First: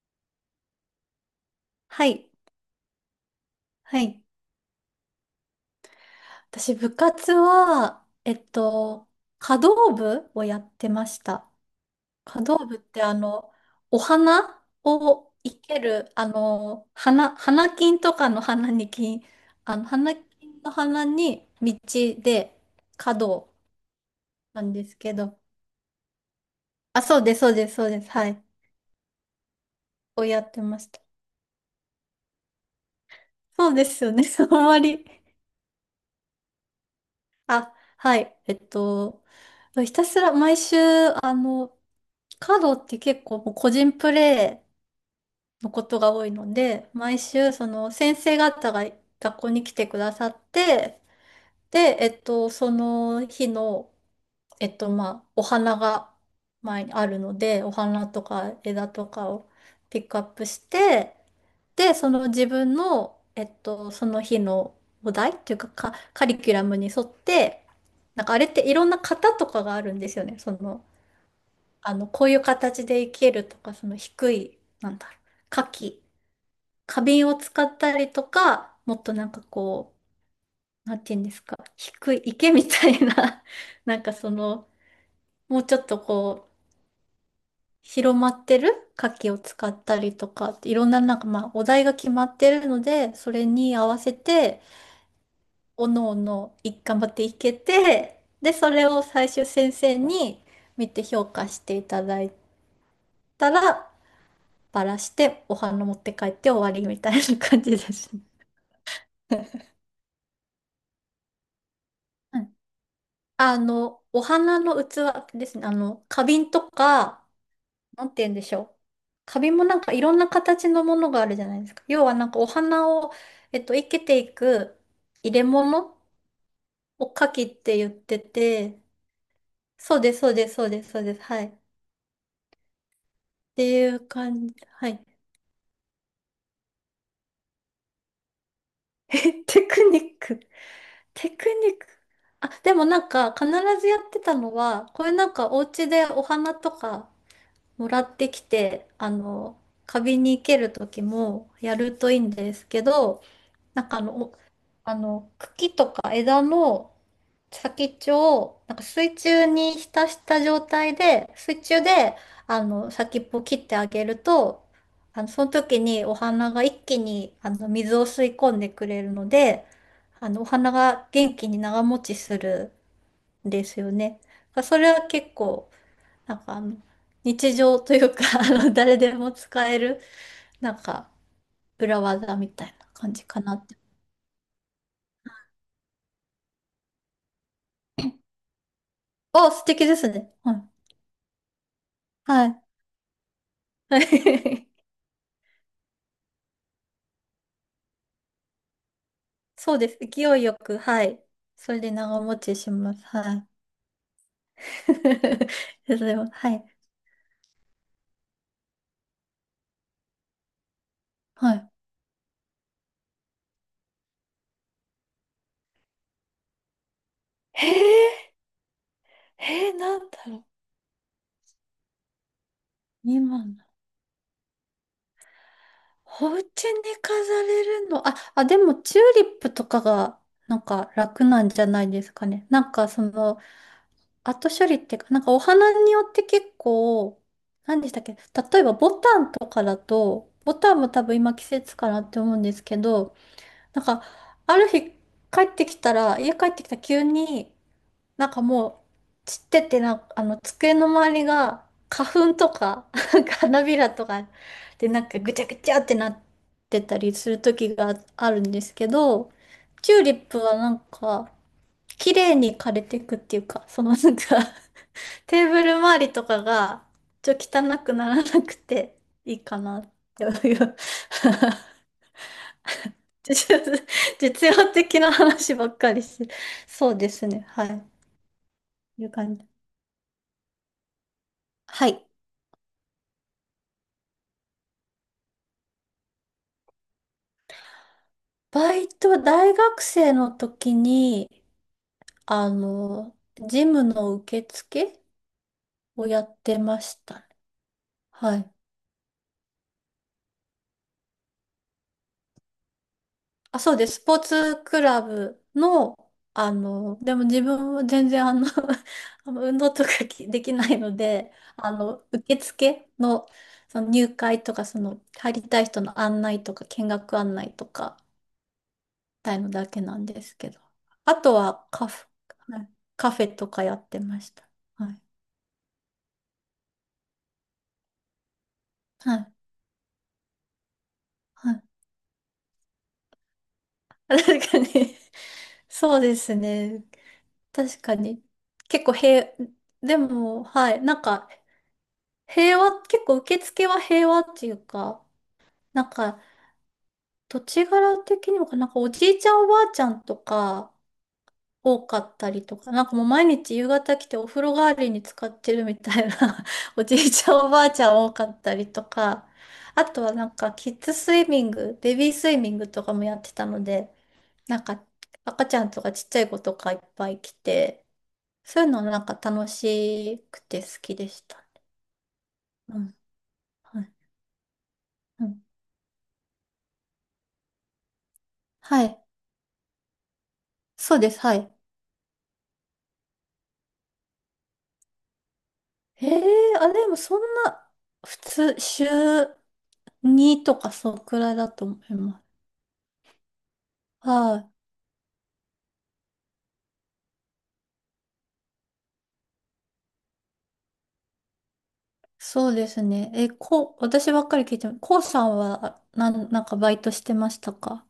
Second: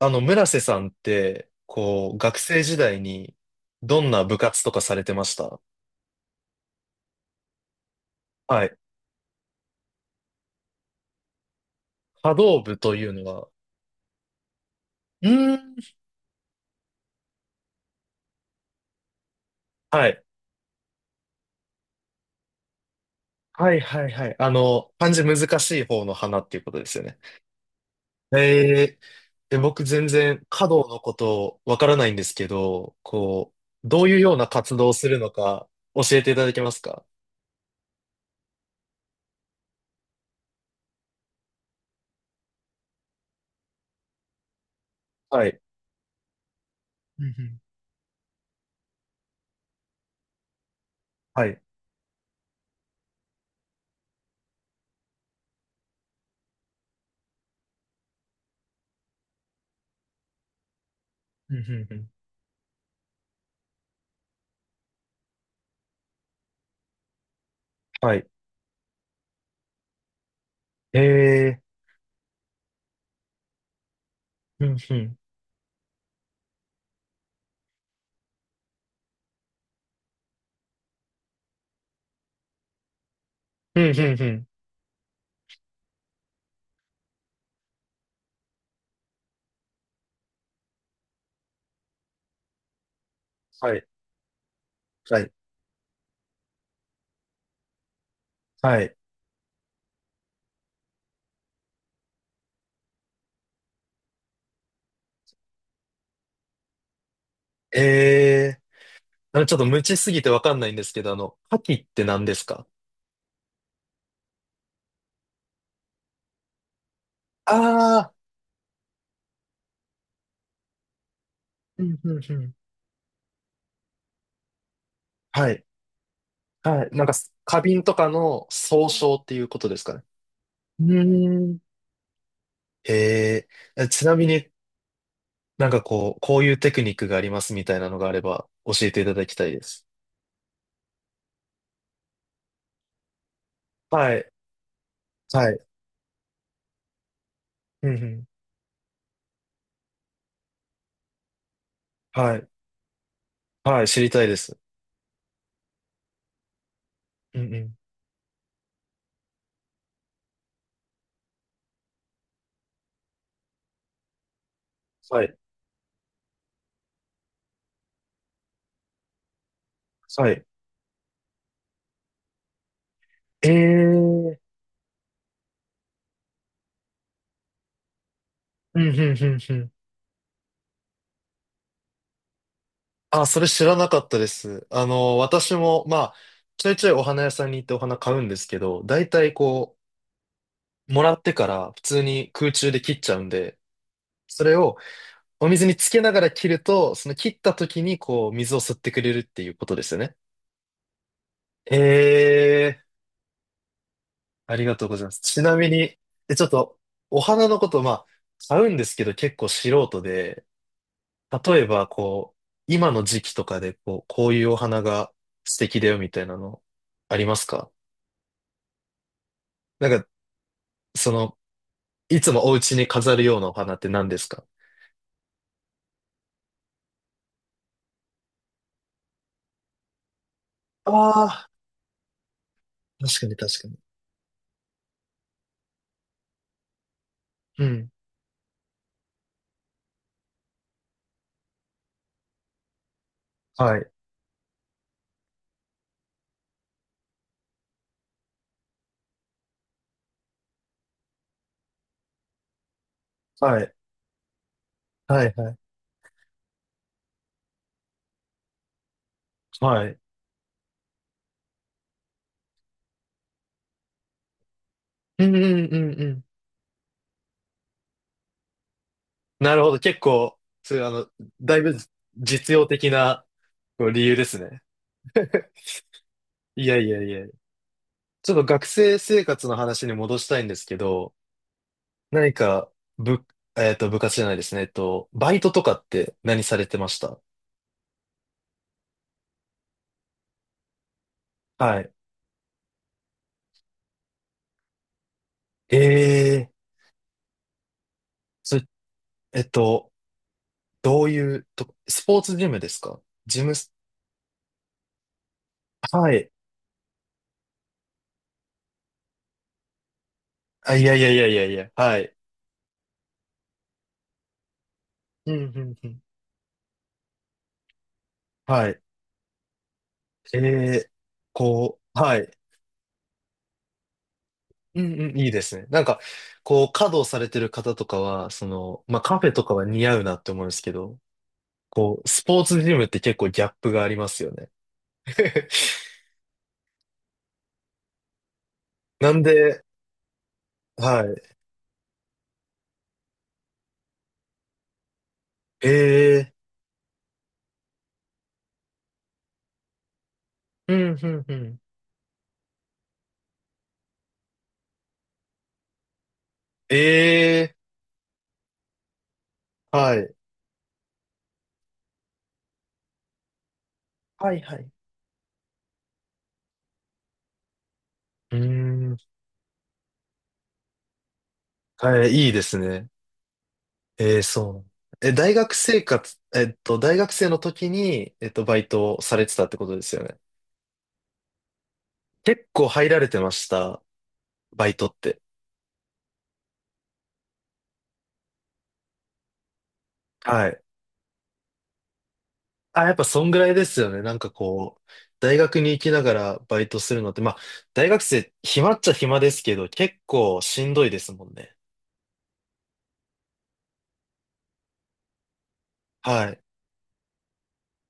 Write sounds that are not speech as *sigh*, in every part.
村瀬さんって、はこう、い。学生時代に、どはんい。な部活とかされてました？私、部活は、はい。華道部をやってました。波華道動部部っとて、いうのは、お花うをー生けん。る、花金とかの花に金、は花い。金の花に道で華道はいはいはい。なんです漢け字難ど、しい方の花っていうことですあ、よね。そうです、そうです、そうです。はい。え僕全をや然って華ま道しのた。ことわからないんですけど、こそうでう、どすうよいうね。*laughs* ようあなん活ま動をりするのか教えていただけますか？あ、はい。ひたすら毎週、カードって結構もう個人プレはい。イのことが多いので、毎うんう週、ん。その先生方が学校に来てくださって、はい。で、その日の、まあ、お花が前にあるので、お花とか枝とかをピックアップして、うんうんで、うん。その自分の、その日のお題っていうか、カリキュラムに沿って、はなんい。かあれっていろんな型とかがあるんですよね。その、えこういう形で生けるとか、その低い、うなんんうだろん。う、花器、花瓶を使ったりとか、もっとなんかこう、なんていうんですか、低い池みたいな、うん *laughs* うなんかんそうん。の、もうちょっとこう、広まってる花器を使ったりとかって、いろんななんかまあ、お題が決まってるので、それはにい。合わせて、はい。おのおのい頑張っていけて、で、そはれい。を最終先生に見て評価していただいたら、バラしてお花持って帰って終わりみたいな感じでえすね。え。ちょっと無知すぎてわかんないんですけど、カキって何でうすん。か？お花の器ですね。花瓶とか、なああんて言うんでしょう。花瓶もなんかいろんな形のものがあるじゃないですか。ー、うん要うはんなんかうおん。花を、生けていく入れはい。物はい。なんをか、花器っ花て瓶言っとかてのて、総称っていうことですかそうね。です、そうです、そううです、そうです。ーはん。い。へえ。ていちうなみ感に、じ。はい。なんかこう、こういうテクニックがありますみたいなのがあれば教えてい *laughs* ただきえ、たいでテクす。ニック。テクニック。あ、でもなんか必ずやっはてい。たのは、これなんかはい。お家でお花とかもうんうらっん。てきて、花瓶に生ける時もやるといいんはい。ですけど、はない。んか知ありの、たいでおす。あの、茎とか枝のうんうん。先っちょをなんか水中に浸した状態で、水中で先っぽを切ってあげると、はい。その時にお花が一気に水を吸い込んでくれるので、はい。お花が元気に長持ちするんですよね。ええ。だからそれは結構、なんかあの日常というか、 *laughs* うんう誰んでうもんう使ん。える、なんか裏技みたいな感じあ、そかれな知っらて。なかったです。私も、まあ、ちょいちょいお花屋さんに行ってお花買うんですけど、大体あ、素こ敵ですね。はい。う、もらってから普通に空は中で切っちゃうんで、それい。*laughs* をお水につけながら切ると、その切った時にこう、水を吸ってくれるっていうこそとうでですす。よね。勢いよく、はい。それで長え持ちしえ、ます。はい。ありがとうございます。ち *laughs* なみそに、れは、ちょっはい。と、お花のこと、まあ、買うんですけど結構素人で、は例えい。ばこう、今の時期とかでこう、こういうお花が素敵だよみたいなのありますへか？え、へえ、ななんか、んだろう。その、いつもお家に飾今るようなおの。花って何ですか？お家に飾れるの。あ、あ、でも、チューリップとかが、なんか楽なああんじゃないですかね。なんか、そー、確かにの、確かに。後処理っていうか、なんかお花によって結構、う何でん。したっけ。例えば、ボタンとかだと、ボタンも多分今季節かなって思うんですけど、はなんい。か、ある日帰ってきたら、家帰ってきたら急に、なんかもう散っててな、机の周りが花粉とか、なんかは花い。びらとかで、なんかはい、ぐちゃはぐい。ちゃってなってたりする時があるんですけど、はチい。ューリップはなんか、綺麗に枯れていくっていうか、そのなんか、 う *laughs* んうんテーブルうんう周りん。とかが、ちょっと汚くならなくていいなかるほど。なっ結て構、いそう。 ういう、だい *laughs* ぶ実用的 *laughs* な実こう理由です実ね。用的な *laughs* 話ばっかりして。いやいそうやでいや。すね。はい。ちょっと学生いう生感じ。活の話に戻したいんですけど、はい。何か、部、えっと、部活じゃないですね。バイトとかって何されてました？バイト、大学生の時に、はい。あの、ジムの受付をやっええ。てましたね。はい。それ、えっと、どういうとこ、スポーツジムですか？ジムあ、ス、そうです。スポーツクラブの、はい。でも自分は全然*laughs* 運動とかできなあ、いいやのいやいやで、いやいや、はい。受付の、その入会とか、その、うん、入りうたいん、人うのん。案内とか、見学案内とか、はい。たいのだけなんですえけど。ーあとはこカう、フはい。ェ、はいカフェとかやってました。うはん、い。うん、いいですね。なんか、こう、稼働されてる方とかは、その、まあ、はカフェい。とかは似合うなって思うんですけど、はい。こう、スポーツジムって結構ギャップがありま *laughs* すよ確ね。かに。 *laughs* そうですね。確かに。結構なん平、で、でも、はい。なはんか、い。平和、結構受付は平和っていうか、なんえか、ー土地柄的にもかな、なんかおじいちゃんおばあちゃんとか、うん、うん、うん。多かったりとか、なんかもう毎日夕方来てお風呂代わりに使ってるみたいな、 え *laughs* おじいちゃんおーばあちゃん多かったりとか、あはとはい。なんかキッズスイミング、ベビースイミングとかもやってたので、はい、はなんい。か赤ちゃんとかちっちゃい子とかいっぱい来て、うーそういうのん。なんか楽しくて好きでした。はい、いいですうね。ん。はい。ええ、そう。う大ん。学生活、大学生の時に、バイはトをい。されてたってことですよね。そうです。はい。結構入られてました？バイトって。ええーあ、でもそんな、普通、週2はとい。かそのくらいだと思います。あ、やっぱそんぐらいですよね。なんかはい。こう、大学に行きながらバイトするのって、まあ、大学生、暇っちゃ暇ですけど、結構しんどいですもんね。そうですね。え、こう、私ばっかり聞いても、こうさんは、なはん、ない。んかバイトしてましたか？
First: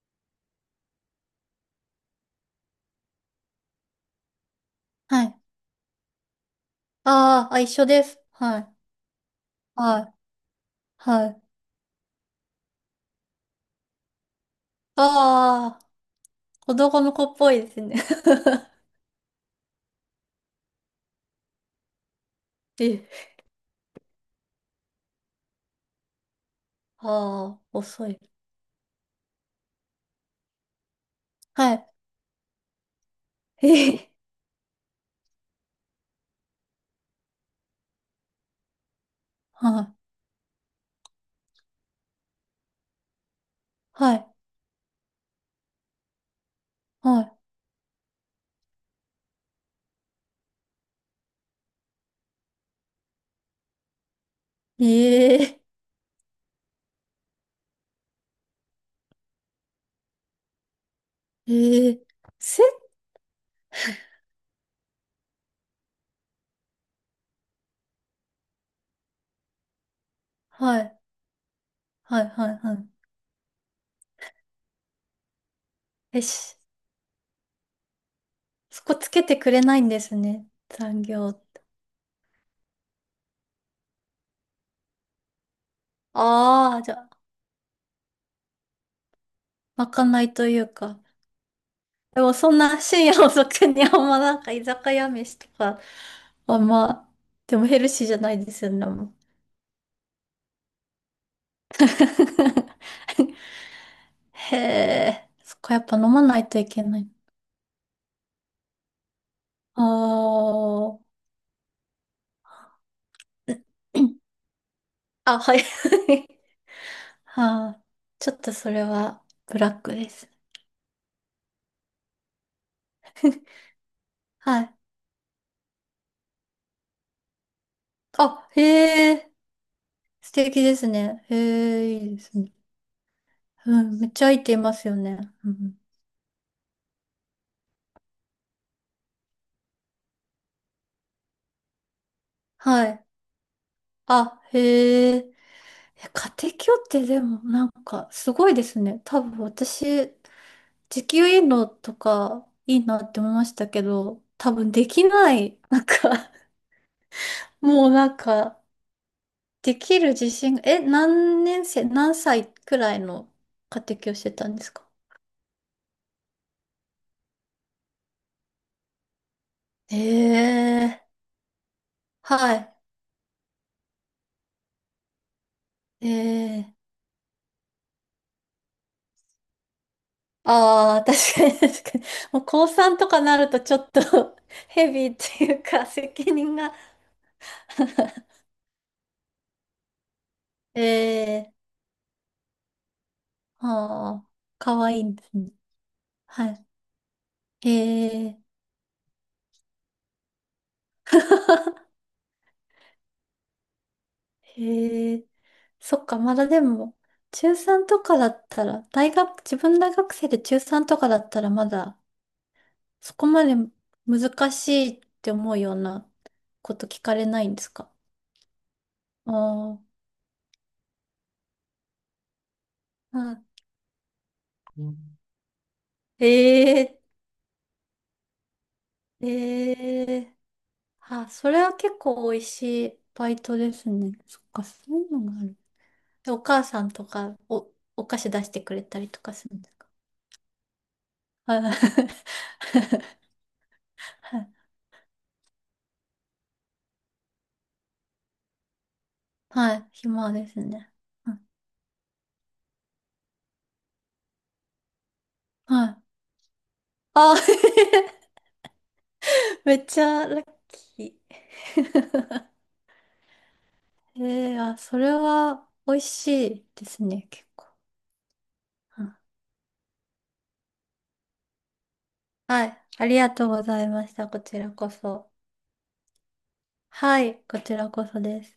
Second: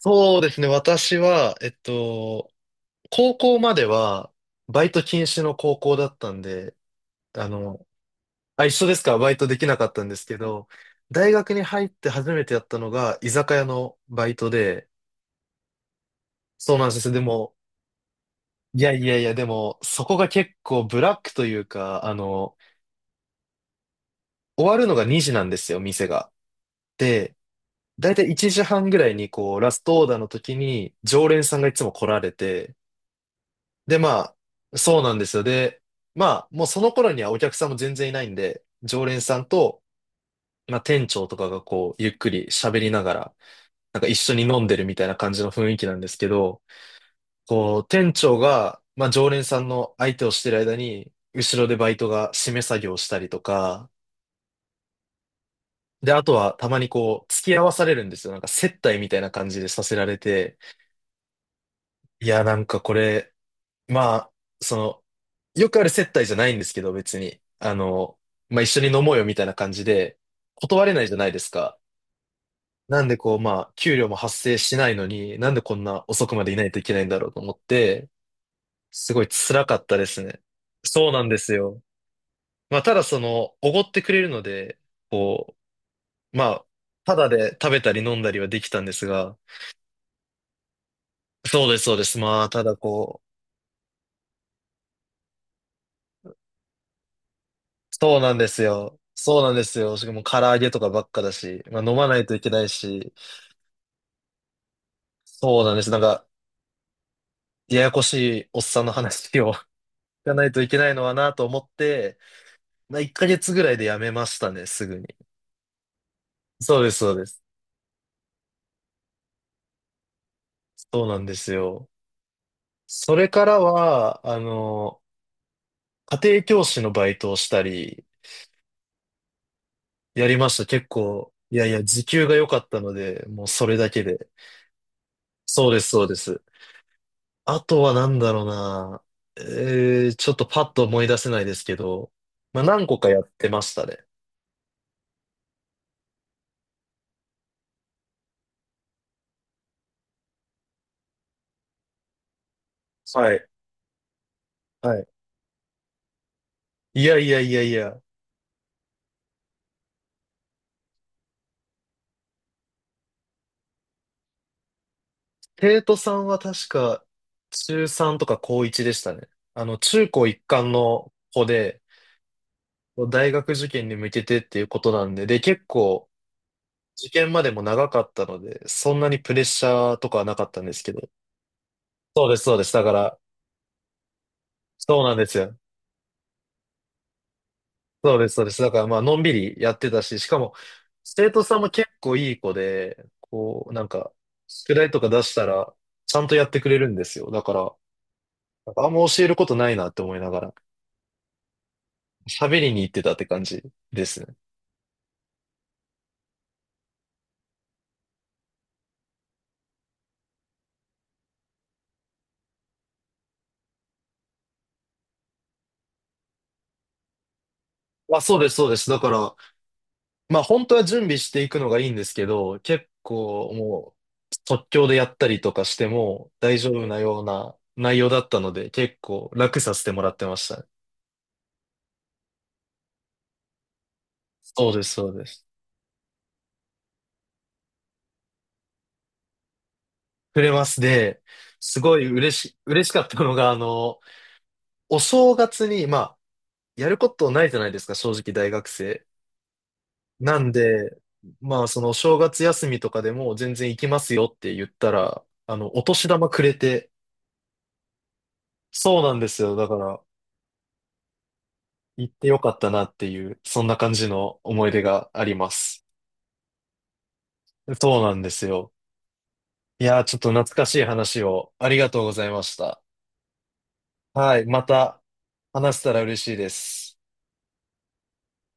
そうですね。私は、高校までは、バイトは禁い。止の高校だったんで、ああーあ、一の、緒です。はあ、一い。緒ですか？バイトできなかっはたんい。ですけど、は大い。学に入って初めてやったのが居酒屋のバイトで、ああ、子そうなんで供すよ。ので子っぽも、いですね。いやいやいや、でも、そこが結構ブラックというか、*laughs* え、終わるのが2時なんですよ、店が。で、ああ、遅だいい。たい1時半ぐらいに、こう、ラストオーダーの時に、常連さんがいはつい。も来られて、えで、え、まあ、そうなんですよ。で、まあ、もうその頃にはお客さんも全然いないんで、常連さんはと、い。まあ、店長とかがこう、ゆっくり喋りながら、なんかは一い。緒に飲んでるみたいな感じの雰囲気なんですけど、はこう、店長が、まあ、常連さんの相手をしてる間に、後ろでバイトが締め作業をしたりとか、い。ええ、で、あとはたまにこう、付き合わされるんですよ。なんか接待みたいな感じでさせられて、ええ、いや、なせ、んかこれ、まあ、その、よくある接待じゃないんですけど、別に。まあ、一緒に飲もうよみたいな感じで、は断れい。ないじゃないですか。はい。はい。はい。なんでこう、まあ、給料も発生しないのに、なんでこんなえ、遅くまでいし、ないといけないんだろうと思って、そこつすけごいてくれ辛かないっんたでですすね。ね。残そうなんで業。すよ。まあ、ただその、おごってくれるので、こう、まあ、ああ、じゃたあ、だで食べたり飲んだりはできたんですが、まかないというか。そうです、そうです。でもまあ、そんただな深こ夜遅くにあんまなんか居酒屋飯とか、あんま、でもヘルう、シーじそゃうななんいでですすよね。よ。もう。 そうなんですよ。しかも唐揚げとかばっかだし、まあ、飲まないといけない *laughs* し、へえ、そそうなこんやでっす。ぱなん飲まか、ないといけない。ややこしいおっさんの話を *laughs* 聞あかないといけないー。 のはなと思って、まあ、1ヶ月ぐら *coughs* い *clears throat* でやめましたね、すぐに。あ、はい。*laughs* そうです、そうです。はあ、ちょっとそれはブラックです。そうなんですよ。それ *laughs* からは、はい。家庭教師のバイトをしたり、あ、へえ、や素りまし敵た。で結すね。構、へいやいや、え、時いいで給がす良ね。かったので、もうそれうだん、けめっで。ちゃいいていますよね。うそうん、です、そうです。あとはなんだろうな。ちょっとパッと思い出せないですけど、まあは何個い。かやってましたね。あ、へえ。え家庭教ってでもなんかすごいですね。多分私、時給いいのとかいいなって思はいまい。したけど、多分ではきい。ない。*laughs* なんか。 いやいやい *laughs* やいもうや。なんか、できる自信が、え、何年生、何歳くらいの家庭教してたんですか？生徒さんは確か、中3とか高1でしたね。中高一貫ええ。の子で、はい。大学受験に向けてっていうことなんで、で、結構、ええ。受験までも長かったので、そんなにプレッシャーとかはなかったんですけああ、ど。確かに確かに。そうでもす、うそうで高す。だか3とら、かなるとちょっと、 *laughs* ヘそうビーなんっですていよ。うか責任が。 そうです、そうです。だから、まあ、のんびりやってたし、しかも、生徒 *laughs* えさんえ。も結構いい子で、こあう、なんか、あ、宿か題わといいかん出でしすたね。ら、ちゃんとやはってい。くれるんですよ。だから、へえ。なんかあんま教えることないなって思いながら、*laughs* 喋りに行ってたって感じですね。へえ。そっか、まだでも、中3とかだったら、大学、自分大学生で中3とかだったら、まだ、そこまで難しいって思うようなこと聞かれないんですか？あ、そうです、そうです。だから、ああ、まあ本当は準備していくのがいいんですけど、結うん。構もう即興でやったりとかしてへも大丈夫え、なような内容だったので、結構楽へさせてもらってえ。ましたね。あ、それは結構美味しいバイトですね。そっか、そうでそす、ういそううのでがあす。る。で、お母さんとか、お菓子出してくれたりとかするんですか？触れますで、はい。すごい嬉しかっ *laughs* たのが、お正月に、まあ、やることないじゃないですか、正直大学生。はい。暇なでんすね。で、うん。まあ、そのお正月休みとかでも全然行きますよって言ったら、おはい。年玉くれて、あ、そうなんですよ。*laughs* だめかっちら、ゃラッキ行ってよかったなっていう、そんな感じー。*laughs* の思いあ、出そがれありまはす。美味しいですね、結構。そうなんですよ。うん。いやー、ちょっと懐かしい話をありがとうございましはた。い。ありがとうございました。はこい、ちまらこたそ。話せたら嬉しいです。はい。こちらこそです。